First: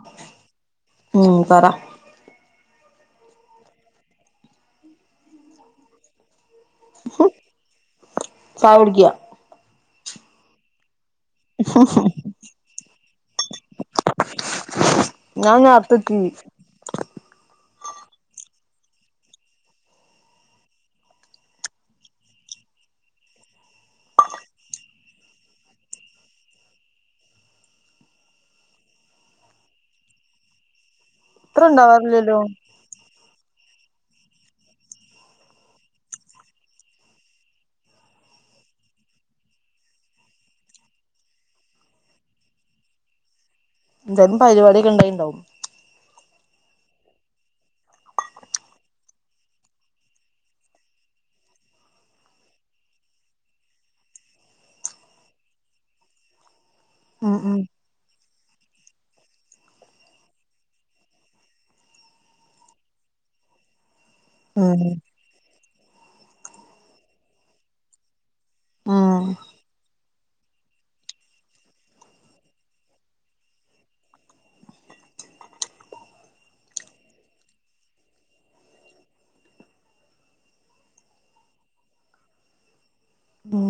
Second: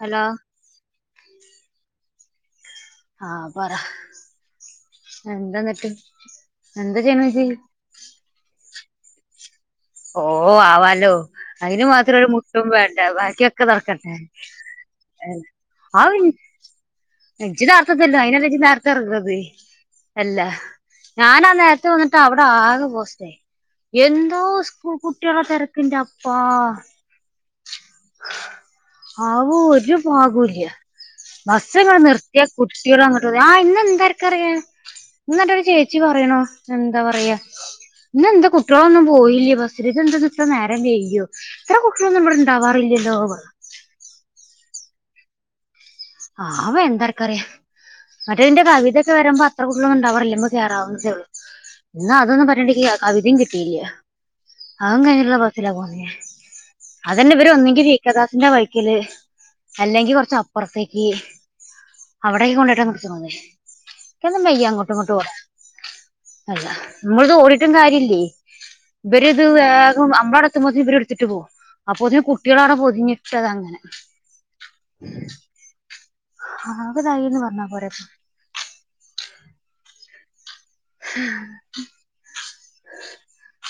Hello ഉം പറ. ആപറ എന്താന്നട്ട് എന്താ ചെയ്യ്ണെ ഇജ്? ചായകുടിക്ക. ഓ ആവാലോ അതിന് മാത്രം ഒരു മുട്ടും വേണ്ട ബാക്കിയൊക്കെ നടക്കട്ടെ. ആ ഞാൻ അ അവ നേരത്തെത്തി [unintelligible] ഇജ് നാ ർത്തേതിനീ അതിനല്ലെ ഇജ്ജ് നർത്തേയ് ഇറങ്ങാണത്. അല്ല ഞാനാ നേരത്തെ വന്നിട്ട് അവിടെ ആകെ പോസ്റ്റേ എന്തോ സ്കൂൾ കുട്ടിളെതിരക്കിന്റെ അപ്പാ ആ ഒരു ബാഗുല്ല്യ. ഇത്ര ബസ്സ്‌ ഇണ്ടാവാറില്ലല്ലോ നിർത്തിയാ കുട്ടികളന്നിട്ട് ആ ഇന്ന് എന്താന്ന് ആർക്കറിയ.? ന്നെട്ടൊരു ചേച്ചി പറയണു എന്താ പറയാ ഇന്ന എന്താ കുട്ടികളൊന്നും പോയില്ലേ ബസ് രി എന്ത ഇത്രം നേരം വെയ്കി യോ ഇത്ര കുട്ടിന്നും ഇവടെ ഉണ്ടാവാറില്ലല്ലോ പറഞ്ഞു എന്തേലും പരിപാടടിൊക്കെ ഉണ്ടാവും. ആ അവോ എന്താക്കറിയ മറ്റേതിന്റെ കവിതയൊക്കെ വരുമ്പോ അത്ര കുട്ടിയാള്ഒന്നും ഉണ്ടാവാറില്ല കേറാവുന്നേള്ളൂ. ഇന്നാ അതൊന്നും പറയേണ്ടില്യ കവിതയും കിട്ടിയില്യ അതും കഴിഞ്ഞിട്ടുള്ളഉള്ള ബസ്സിൽ ആണ് പൊന്നെ അതന്നെ ഉം ഇവര ഉം ഒന്നെങ്കിൽ ഇക്കദാസിന്റെ വൈക്കല്, അല്ലെങ്കിൽ കുറച്ച് അപ്പുറത്തേ ഈ അവിടെ കൊണ്ടായിട്ടാ നിർത്ണത് ഇക്കോന്നു വയ്യ ഉം അങ്ങോട്ടും ഇങ്ങോട്ടും ഓടാൻ അല്ല നമ്മളിത് ഓടിട്ടും കാര്യല്ലേ ഇവരി ഇത് ഉം വേഗം നമ്മൾഎത്തു ത്ത്പോത്തിന് എടുത്തിട്ട് പോവും അപ്പൊത്തിനു കുട്ടിയാൾ പൊതിഞ്ഞിട്ടത് അങ്ങനെ ആ അകാ തയിന്ന് പറഞ്ഞാ പോരെ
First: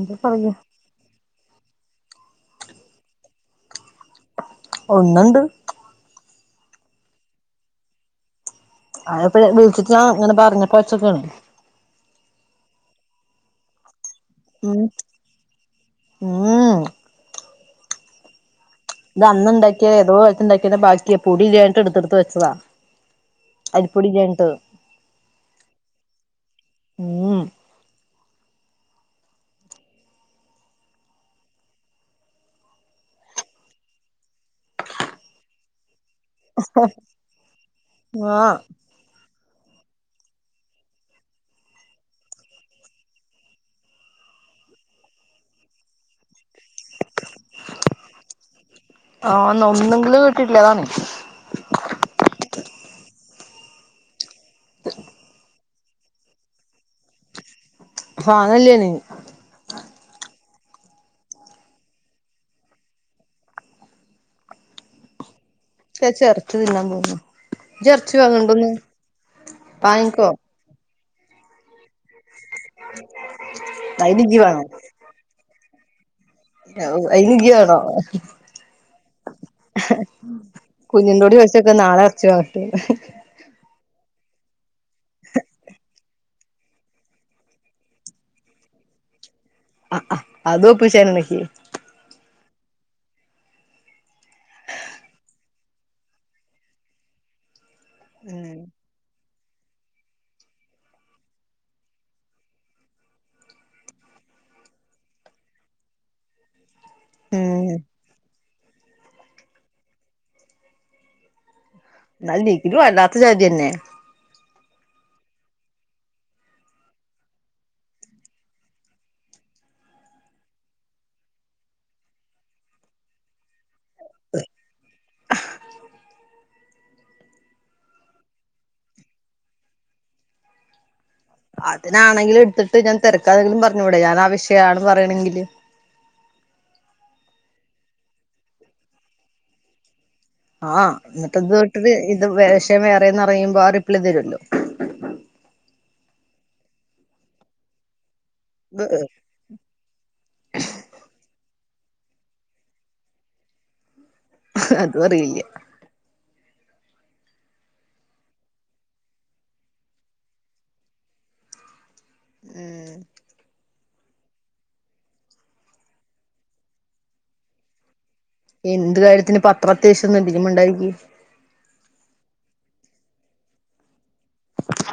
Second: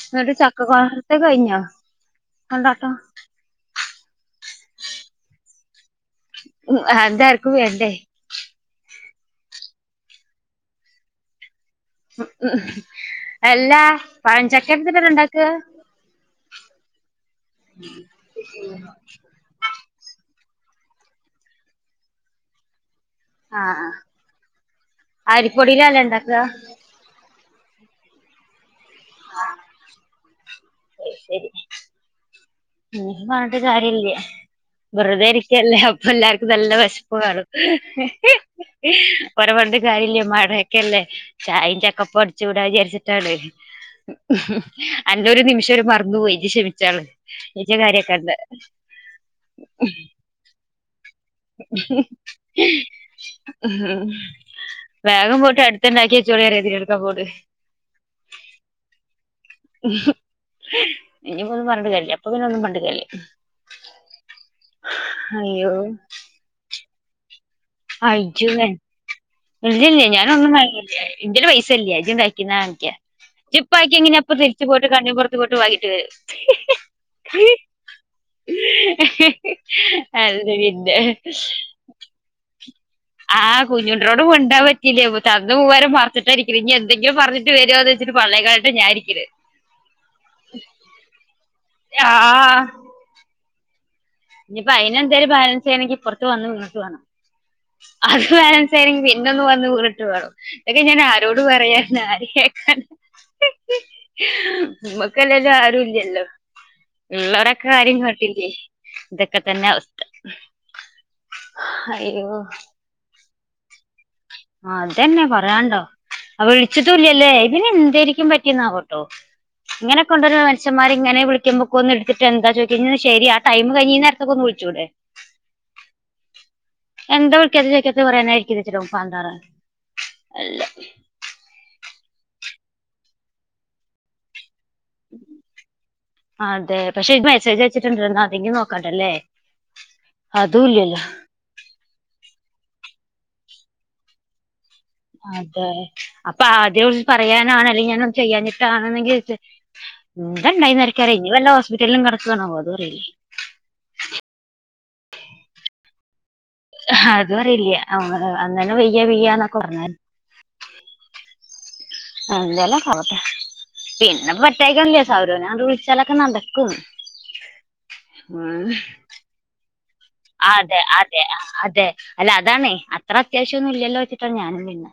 എന്താ ന്നട്ട് പറയാ ചക്ക അന്റേത് കഴിഞ്ഞോ കൊണ്ടാട്ടം? ഒന്ന്ണ്ട്. ആ അതെന്താ ആർക്കും വേണ്ടേ? അതാപതു വിളിച്ചിട്ട് ഞാ ഇങ്ങനെ പറഞ്ഞപ്പോ വെച്ച്ക്കണ് ഉ എല്ലാ ഉം പഴചാക്കയോടുത്തിട്ട് ഇത് ഇണ്ടാക്ക. ഉം ഉ [inaudible] അന്ന്ണ്ടാക്കിയാഏതോ കാലത്തുണ്ട ക്കിയ ബാക്കി പൊടി ഇല്ല്യഞ്ട്ട് എടുത്ത് എടുത്തു വെച്ചതാ ആ അരിപ്പൊടി ഇല്ലാഞ്ഞിട്ട് ആ അരിപ്പൊടിയിലല്ലെ ഇണ്ടാക്ക? മ് ശരി ശരി ഇനീ പറഞ്ഞിട്ട് കാര്യമല്ല്യ വെറുതെരിക്കല്ലേ അപ്പ എല്ലാർക്കും നല്ല വേശപ്പ് കാണും. ആഹ് ഓനെ പറഞ്ഞിട്ട് കാര്യല്യ മയയൊക്കെയല്ലേ. ചായ ചക്കപ്പ അടിച്ചുൂടാ വിചാരിച്ചിട്ടാണ്‌ ഉ അന്നേ ഒരു നിമിഷംര് മറന്നു പോയി ഇനി ക്ഷമിച്ചാള് ഇനി ഇജ്ജ് കാര്യൊക്കെണ്ട ആഹ ഒന്നെങ്കും കേട്ടിട്ടില്ലേ അതാണ് [unintelligible] വേഗം പോട്ട്ടു [unintelligible] തന്നെക്കെ ചോിയറഴതി എടുക്ക പോത് [unintelligible] ഫ അതല്ലയാാണ് ഇനി പോന്നും പറഞ്ഞിട്ട് കരിയില്യ ഇപ്പംപിന്നേ ഒന്നും കണ്ടില്ല അയ്യോ ഇച്ച് ചെറച്ച് തിന്നാൻ പോകുന്നു. അജജു ഇല്ലല്ലേ ഞാന വാങ്ങിക്കോ ഒന്നും എന്റെ ഒരു പൈസല്ലേ അജുണ്ടക്കുന്ന ചിപ്പ്ക്കി എങ്ങനെ അയിന് അപ്പ ഇജ്ജ് തിരിച്ച് വേണം പോയിട്ട് കണ്ണി പുറത്ത് പോയിട്ട് [unintelligible] അയിൻ ഇയ്യ് വാണോ അത് പിന്നെ കുഞ്ഞിന്റെട് ചോച്ചക്കെ നാളെ ഇറച്ചു വങ്ങട്ടെ ആഹ് കുഞ്ഞുണ്ടരോട് മുണ്ട പറ്റില്ലേ തന്ന മൂവാരം [unintelligible] [unintelligible] ഇനി എന്തങ്കിലും പറഞ്ഞിട്ട് വരോ വച്ചട്ട് പള്ളയക്കാളിട്ടാ ഞാരിക്കേ ആഹ് ആഹ് [unintelligible] ആഹ് ഇനിപ്പ അയിന് എന്തായാലും ബാലൻസ് ചെയ്യണെങ്കിൽ ഇപർത്ത് വന്ന് ഇങ്ങോട്ട് വേണം അത് ഉം ബാലൻസ് ആണെങ്കിൽ പിന്നെ ഇന്നൊന്ന് വന്ന് [unintelligible] ഡീ ഞാൻ ആരോട് പറയാന്ന് ആരക്ക ഇമ്മക്ക് അയ്ൻ ആരും ഇല്ലല്ലോ [unintelligible] ഇതൊക്കെ തന്നെ അവസ്ഥ അയ്യോ നല്ല നിക്കരു വല്ലാത്ത ചാതിന്നെ ആഹ് അതെന്നെ പറയാണ്ടോ അവ വിളിച്ചിട്ടുല്ല ല്ലേ ഇതിന് എന്തായിരിക്കും പറ്റിയന്നാക്കോട്ടോ ഇങ്ങനെണ്ടരു മനുഷന്മാർ ഇങ്ങെ വിളിക്ക് പൊക്കൊ ഒന്ന് എടുട്ട് ന്താ ചോദിക്കഴിഞ്ഞ ശരി ടൈകഴഞ്ഞ നേരത്തൊ ഒന്ന് വിളിച്ചൂടെ എന്താ വിളിക്ക [unintelligible] പാണ്ടാറ് എല്ല പിന്നെ അതിനാെങ്കിലും എടുത്തിട്ട് ഞാൻ തിരക്കാ എങ്കിലും പറഞ്ഞുടെ ഞാൻ ആ വിഷയ ആണ് പറയണെങ്കില് അതെ പക്ഷെ മെസ്സേജ് അയച്ചിട്ടുണ്ടന്ന് അതെങ്കും നോക്കാണ്ടല്ലേ ആഹ് എന്നിട്ട് ഇത് തൊട്ട് ഇത് വിേഷം വേറെന്നറയുമ്പോ ആ റിപ്ലൈ തരുല്ലോ അതെ അപ്പൊ ആദ്യം ഓല് പറയാനാണ് അല്ലെ ഞാനും ചെയ്യാനിട്ടാണെന്നെങ്കിൽ [unintelligible] ഇനി ഹോസ്പിറ്റലിലും കടുകാണാവോ അത് അറിയില്ലേ അതും അറിയില്ല അത് അറിയില്ല അന്ന അന്നെ വെയ്യ വെയ്യന്നൊക്കെ പറഞ്ഞ ഉം എന്തേലൊക്കെ ആകട്ടെ പിന്നെ [unintelligible] സൗരവനെ ആട്ട് വിളിച്ചാലൊക്കെ നടക്കും ഉം എന്ത് കാര്യത്തിന് പത്ര അത്യാവ്യം ഒന്നും ഇല്ല ഇജ് അതെ മിണ്ടായിരിക്ക് അതെ അതെ അല്ല അതാണെ അത്ര അത്യാവശ്യംന്നും ഇല്ലല്ലോ വെച്ചിട്ടാണ് ഞാനും പിന്നെ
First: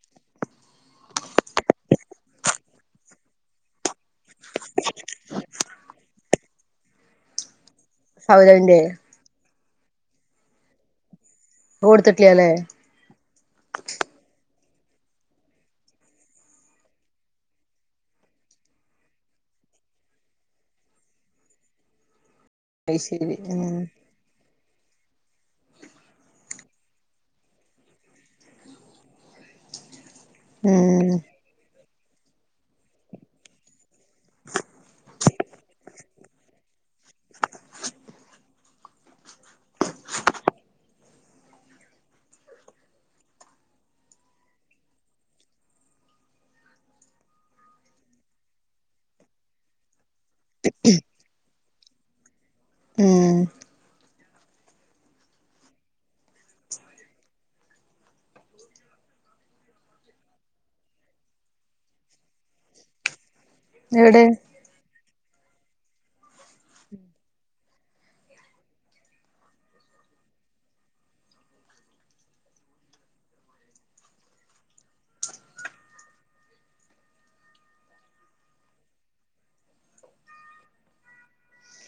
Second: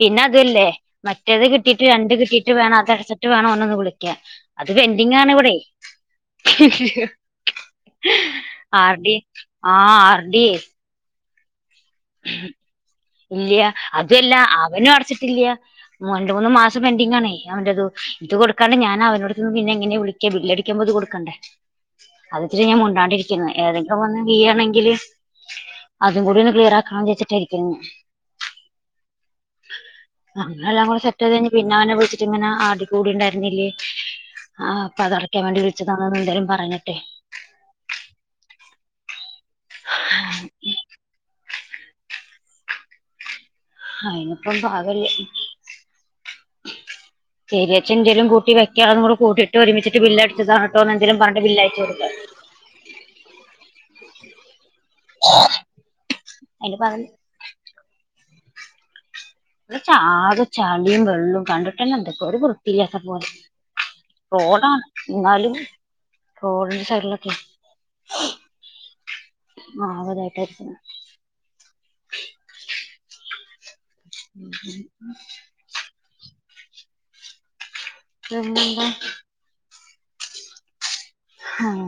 പിന്നെ അതല്ലേ മറ്റേത് കിട്ടിയിട്ട് രണ്ട് കിട്ടിയിട്ട് വേണം അടച്ചിട്ട് വേണ ഒന്ന് വിളിക്ക അത് പെൻഡിങ്ങ ആണ ഇവിടെ സൗരവിന്റെ ആർ അത് ഡി ആഹ് ആർ ഡി കൊടുത്തിട്ടില്ലാല്ലേ ഇല്ലയ അതുല്ല അവനും അടച്ചിട്ടില്ല മ ര മൂന്ന് മാസം പൻഡിങ്ങ ആണേ അവന്റെ അത് ഇത് കൊടുക്കാണ്ട് ഞാൻ അവനടുത്ത്ന്ന് പിന്നെ എങ്ങനെ വിളിക്കാ ബില്ലല്ടിക്കുമ്പോ ഇത് കൊടുക്കണ്ടെ അത്ത്തിരി ഞാൻ അയ്ശരി മുണ്ടാണ്ടിരിക്കുന്നു ഉം ഏതെങ്കിലും വന്ന് വീയണെങ്കില് അതും കൂടി ഒന്ന് ക്ലിയർ ആ ച്ചി ട്ടിരിക്കുന്നു അങ്ങനെ എല്ലാം ഉം കൂടെ സെറ്റ് [unintelligible] പിന്നെ അവനെ വിളിച്ചിട്ട് ഇങ്ങെ ആട കൂടി ഉണ്ടായിരുന്നില്ലേ ആ അപ്പൊ അതടക്കാൻ വേണ്ടി വിളിച്ചതാണന്ന് എന്തേലും പറഞ്ഞിട്ടെ ഹാ ഉം അയിനിപ്പം എന്താ വാവല്ലേ [unintelligible] എന്തേലും കൂട്ടി വെക്കാ കൂട്ടിയിട്ട് ഒരുമിച്ചിട്ട് ബില്ല്ടി അടിക്ക ഇതാണ് കേട്ടോന്ന് എങ്കിലും പറഞ് കൊണ്ട് ബില്ലയച്ചു കൊടുക്ക ഉം അയിന്റെ പക ഇവിടെയൊക്കെ ആകെ ചളിയും വെള്ളവും കണ്ടിട്ട് തന്നെ എന്തൊക്കെ ഒരു വൃത്തില്ലാത്ത പോലെ എവിടെ റോഡാ എന്നാലും റോഡിന്റെ സൈഡിലൊക്കെ ആഹ് ഉ എന്താ ആഹ്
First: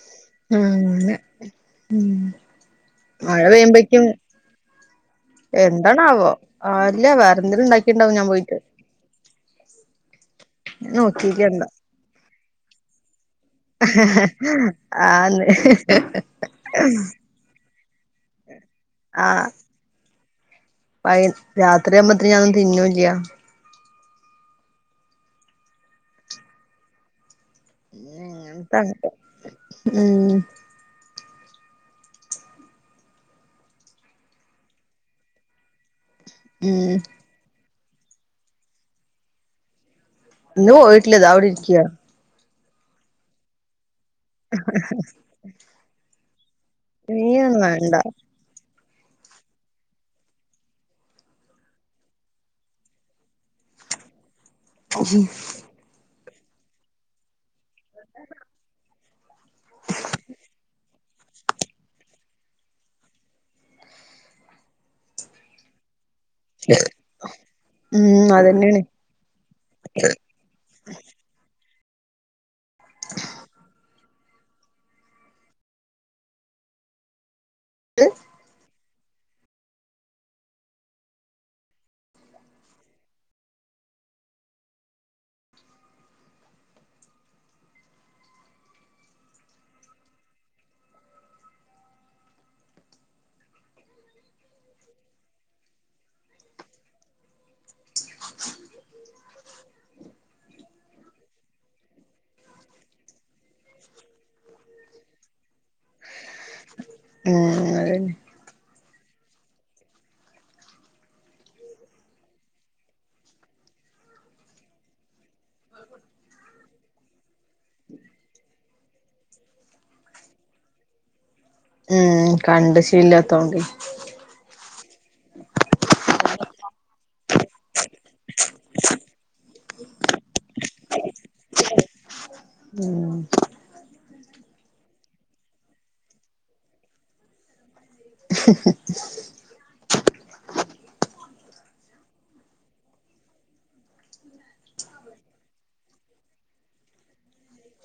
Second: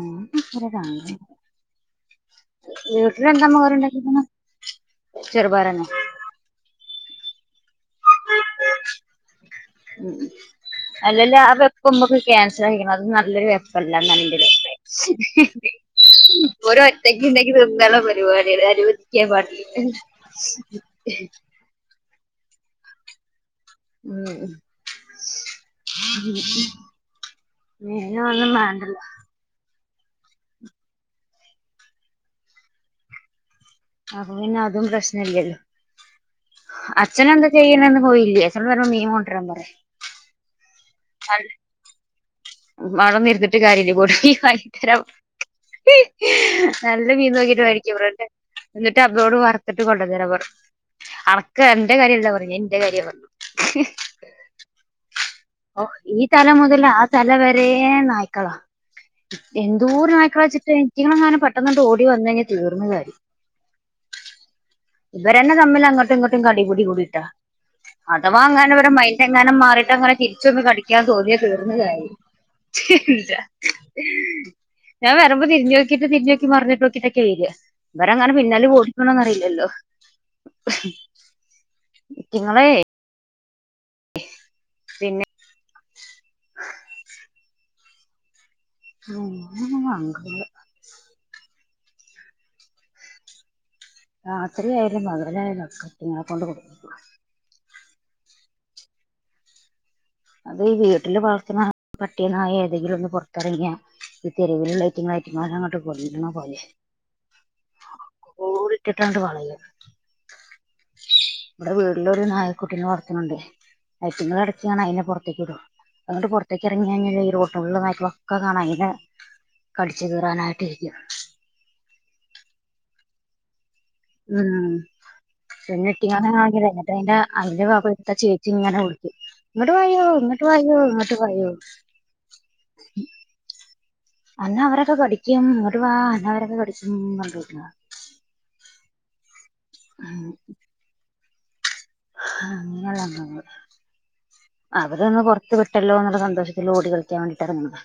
അങ്ങനെ [unintelligible] [unintelligible] ഉം വീട്ടില് മഴ എന്താ അമ്മ കറി പെയ്യുമ്പേക്കും ഇണ്ടാക്കീക്ക്ണേ എന്താണാവോ ആല്ല വേറെ എന്തെലും ഇണ്ടാക്കിണ്ടാവും ഞാൻ പോയിട്ട് ഉം ഉം ഞാൻ അല്ല അല്ല ആ നോക്കിക്കണ്ട വെപ്പും ഉമ്മൊക്കെ ക്യാൻസൽ ആക്കിക്കിണൊ അത് നല്ലൊരു വെ ആന്ന് [unintelligible] [unintelligible] ഇവർ ഒറ്റക് ന്തക്ക് ഇണ്ടെങ്കിലു വെള്ള പരിപാടിയലെ അനുവദിക്കാൻ പാടില്ല [unintelligible] പഴം രാത്രിയാകുമ്പോത്തിനും ഞാനൊന്നും തിന്നുംല്ല്യ ഉം മീനൊന്നും ഒന്നും മാണ്ടലൊ അങ്ങനത്തെ ഉം അപ്പൊ പിന്നെ അതും പ്രശ്ന ഇല്യല്ലോ. ഉം അച്ഛനു എന്തൊക്ക ചെയ്യണന്ന് പോയില്ലേ. അവ്ട്ന്ന് വരുമ്പം മീൻ കൊണ്ട്രാൻ പറ്യ ഇന്ന് പോയിട്ടില്ല ഇതാ ഇവടെ ഇരിക്ക്യ അതൊന്നും ഇരുന്നിട്ട് കാര്യ ഇ ല്ല [unintelligible] വാങ്ങി [unintelligible] [unintelligible] തര നല്ല മീൻ നോക്കിട്ട് മീനൊന്നും മേടിക് വേണ്ട [unintelligible] എന്നിട്ട് അവോ [unintelligible] ട് വറ്ത്തിട്ട് കൊണ്ടന്നെരാൻ പറ്യ. അനക്ക് അന്റെ കാര്യം അല്ല പറഞ്ഞെ ഞ്ഞാ ഇന്റെ കാര്യ പറഞ്ഞെ ഉം ഓ ഈ തല മുതൽ ആ തല വരേ നായ്ക്കള എന്തൊരു നായിക്കള വെച്ചിട്ടെ. ഇതിളെങ്ങാനും പെട്ടൊന്നണ്ട് ഓടി വന്നാൽ തീർന്നു കാര്യം ഇവരെന്നെ തമ്മില് അങ്ങട്ടും ഇങ്ങട്ട് കടിപിടി കൂടിട്ടാ. ഉം അഥവാ എങ്ങാനും അതന്നെയാണ് അവരെ മൈൻറ് എങ്ങാനും മാറിട്ടങ്ങനെ ഇച്ചൊന്ന് കടിക്കാൻ തോന്നിയ തീർന്ന് കാര്യം ഞാൻ വരുമ്പോ തിരിഞ്ഞോക്കിട്ടു തിരിഞ്ഞോക്കി മറിഞ്ഞിട്ട് നോക്കിട്ടെക്കെ വര്യ ഇവരങ്ങനെ പിന്നാലെ പോടി നിങ്ങളൊന്നറിയില്ലല്ലോ. ഇറ്റങ്ങളെ പിന്നെ അങ്ങനെ ഒന്നും കാണിക്കില്ല രാത്രിയായാലും പകലായാലും ഒക്കെ ഇറ്റങ്ങളെ കൊണ്ട് കുടുങ്ങും അത് ഈ വീട്ടില് വളർത്ത്ണ പട്ടി നായെ ഏതെങ്കിലും ഒന്ന് പൊറത്തിറങ്ങിയാ ഇത് തെരുവില്ള്ള അതിറ്റങ്ങളെ [unintelligible] കൊല്ലുന്ന പോലെയാ എഹ് അഹ് ഒക്കെകൂടിട്ട്ട്ടാണ്ട് വളര്ഹ ഇവടെ വീട്ന്റെ ഔടൊരു നായക്കുട്ടിനെ വളർത്ത്ണ് ഇണ്ട്. അയിറ്റങ്ങൾ എടക്ക് ഇങ്ങനെ ഒറ്റക്ക് വിടും. അങ്ങട്ട് പൊറത്തേക്ക് ഇറങ്ങി റോഡ് [inaudible] ഫുള്ള് നായിക്കളൊക്കെ കാണാ അയിനെ കടിച് കീറാനായിട്ട് ഇരിക്ക്യ എഹ് കണ്ട് ശീല്ലാത്തോണ്ട് ഉം എന്നിട്ട് ഞാന് ആഹ് [unintelligible] അയ്ന്റെ അടുത്തുള്ള [unintelligible] ചേച്ചി ഇങ്ങനെ വിളിക്കും ഇങ്ങട്ട് വായോ ഇങ്ങട്ട് വായോ ഇങ്ങട്ട് വായോ ഉം അന്ന് അവരൊക്കെ പടിക്കും. ഇങ്ങട്ട് വാ അവരൊക്കെ കടിച്ചും ന്ന് പറഞ്ഞിട്ട് [inaudible] ആഹ് [unintelligible] അവര് ഒന്ന് പൊറത്തു വിട്ടല്ലോ ഇന്ന്ള്ള സന്തോഷത്തിൽ ഓടി കളിക്കാൻ വേണ്ടിട്ടറ്ങ്ങ് ണെ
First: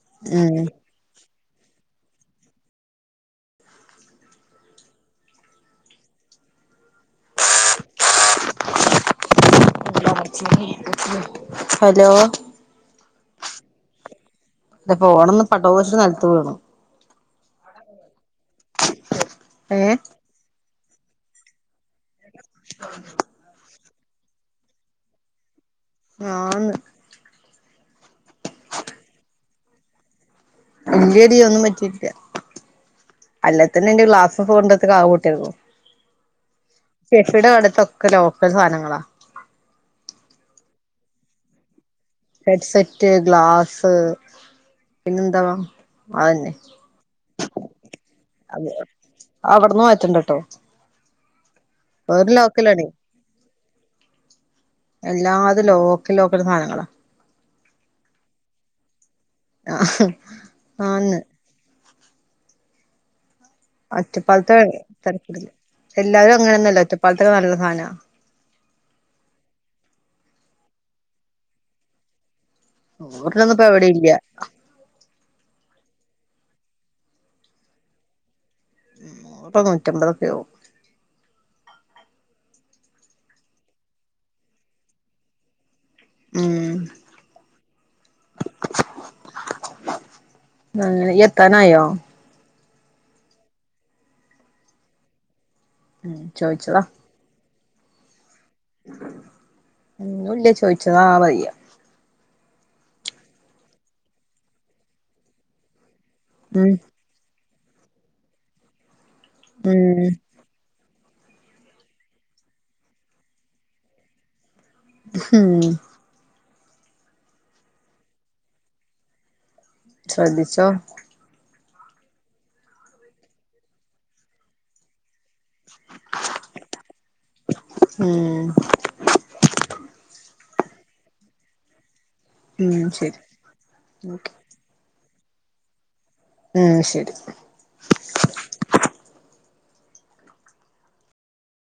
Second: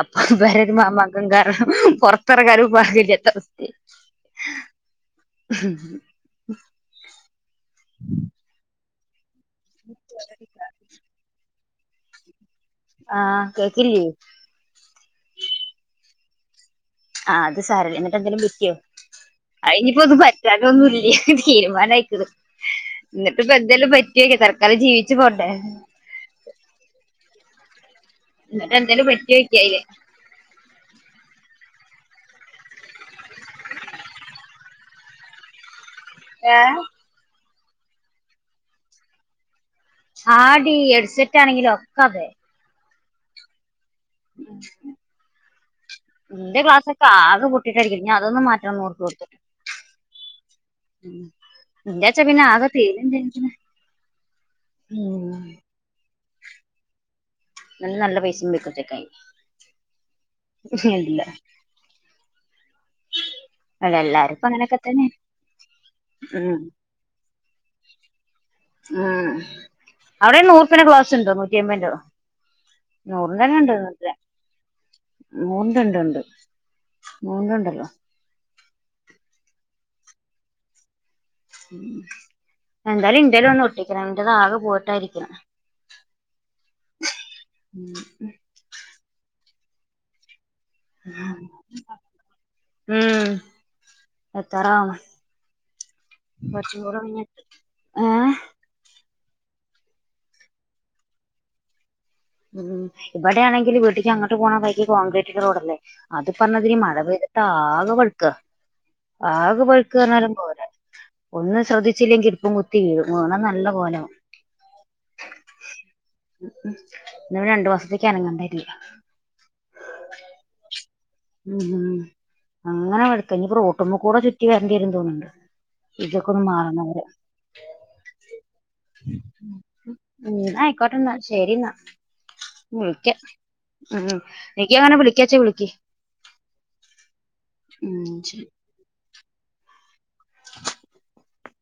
അപ്പൊ ഉം വേറു മമാകം കാര്ണം പൊറത്തെറങ്ങാനും പകല്ലാത്രേ [inaudible] [unintelligible] ഹലോ ആഹ് കേക്കില്ലേ? എന്റെ ഫോൺ ഒന്ന് പടോച്ചിട്ട് നെലത്തു വീണ്. ആ അത് സാരല്യാ ന്നിട്ട് എന്തേലും പറ്റിയോ ഏഹ് അയിനിപ്പൊന്നും പറ്റി അതൊന്നുഇല്ല തീരുമാനയിക്കുണു എന്നിട്ട് ഇപ്പ എന്തെലും പറ്റിയെ തൽക്കാലം ജീവിച്ചു പോട്ടെ ആഹ് ന്നിട്ടെന്തേലും പറ്റിയൊക്കിയേ അയിന് ഇല്ലെടി ഒന്നും പറ്റിയിട്ടില്ല അല്ലാത്തിന്നെ എന്റെ ഗ്ലാസ് കൊണ്ടക്കെ ആപോട്ടിരുന്നു. ഏ കെഎഫിയുടെ അടുത്തൊക്കെ ലോക്കൽ സാധനങ്ങളാ. ആടി ഹെഡ്സെറ്റാണെങ്കിലും ഒക്കെ അതെ. ഹെഡ്സെറ്റ് ഗ്ലാസ് പിന്നെന്താ അതന്നെ എന്റെ ഗ്ലാസ് ആകൊ പൊട്ടിട്ടായിരിക്ക ഞാ അതൊന്നന്ന് മാറ്റണം നൂർപൃട്ത്ത്. അവിടെന്നു മാറ്റണ്ട ട്ടോ പിന്നെ ച്ച പിന്നെ ആകെ ലോക്കലാണേ പേരും ചെജ്ജും ഉം ക്കെ ലോക്കെല് സാനങ്ങളാ ഇന്നലെ നല്ല പൈസയും വക്കുംചെക്കായി ആഹ് ആന്ന് അല്ല എല്ലാരും ഇപ്പ ഒറ്റപ്പാലത്തെ അങ്ങനെയൊക്കെ തന്നെ എല്ലാവരും ഉം അങ്ങനെയൊന്നുമല്ല ഒറ്റപ്പാലത്തെ നല്ല സാനാ ഉം അവിടെ നൂറുപ്യെന്റെ ക്ലാസ് ഉണ്ടോ നൂറ്റിആയിബത്തിന്റെയോ നൂറിനൊന്നും ഇപ്പ എവിടെ ഇല്ല നൂറിന്റെന്നണ്ട് നൂറിന്റെയിണ്ട് ഉണ്ട് നൂറിന്റെണ്ടല്ലോ നൂറൊ, നൂറ്റിഅയിബതോഒകൊഅവും. എന്തായാലും എന്റ ഒട്ടിക്കണം ഇന്റേത് ആകെ പോട്ടായിരിക്കാ ഉം [inaudible] ആങനൊ ഇയ് എത്താനായോ? ഉം എത്താറാവുന്നു ഉം ചോദിച്ചതാ കുറച്ചുംകൂടങ്ങു ഏഹ് ഒന്നുല്ല ചോദിച്ചതാ വയ്യ. ഉം ഇവിടെയാണെങ്കില് വീട്ടക്ക് അങ്ങട്ട് പോണ വഴി കോൺക്രീറ്റ് റോഡല്ലേ അത് ഉം പറഞ്ഞതിന് മഴ പെയിതിട്ട്. ആകെ ബൈക്ക ആകെ ഉം ബൈക്ക്ന്ന് പറഞ്ഞാലും പോരാ ഒന്നും ശ്രദ്ധിച്ചില്ലെങ്കിൽ മൂക്കും കുത്തി വീഴും വീണാ നല്ല കോലാവും ഉം ന രണ്ടു മാസത്തേക്ക് അനങ്ങാണ്ടിവരുല. ശ്രെദ്ധിച്ചോ? അങ്ങനെ ബൈക്കാ ഇനി റൊട്ടിമ്മക്കൂടി ചുറ്റി വരേണ്ടീരും തോന്നേണ്ട് ഇതൊക്കെയൊന്ന് മാറുന്ന വരെ ഉം ന്നാ ആയിക്കോട്ടെന്ന ശെരിന്ന. ഉം വിളിക്ക ശരി ഓക്കെ നിക്ക് അങ്ങനെ വിളിക്കാച്ചാ വിളിക്ക്. ആഹ് ശരി ഉം ശരി.